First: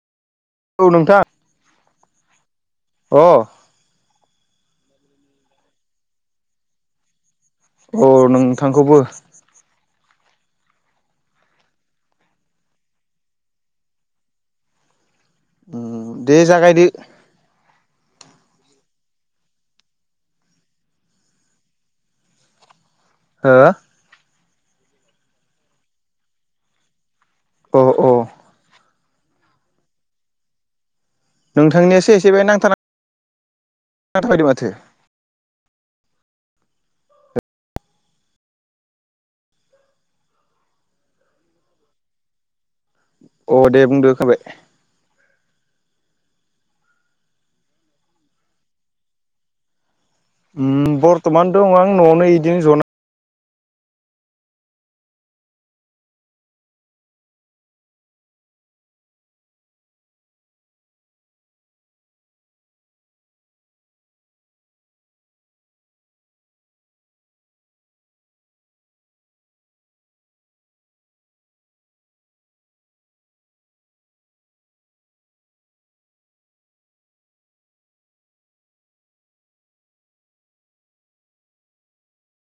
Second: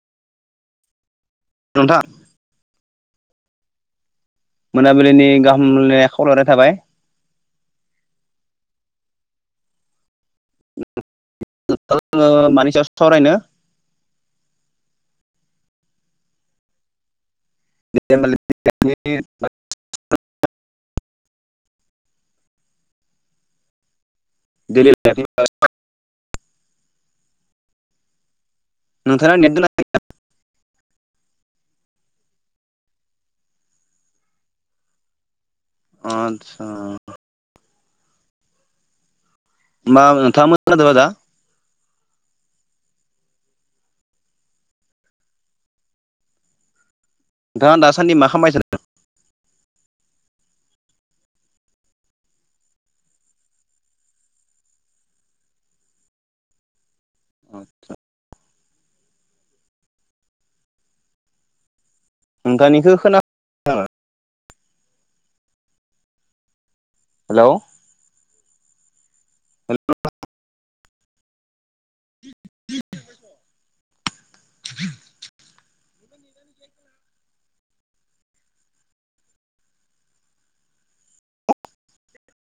औ नोंथां नोंथां अह मोनाबिलिनि गाहाम खावलायहरनाय थाबाय अ नोंथांखौबो [unintelligible] मानि सायाव सावरायनो दे जागायदो [inaudible] हो? [unintelligible] अ अ। नोंथांन नेट नोंथांनियासो एसे बाय नांथा [unintelligible] माथो आदसा- ओमबा [unintelligible] अ दे बुंदो [unintelligible] नोंथाङा दा दासान्दि मा खालामबाय थादो ओम बर्तमान दं आं नआवनो इदिनो जना आतसा नोंथांनिखौ खोना हेल'। हेल'।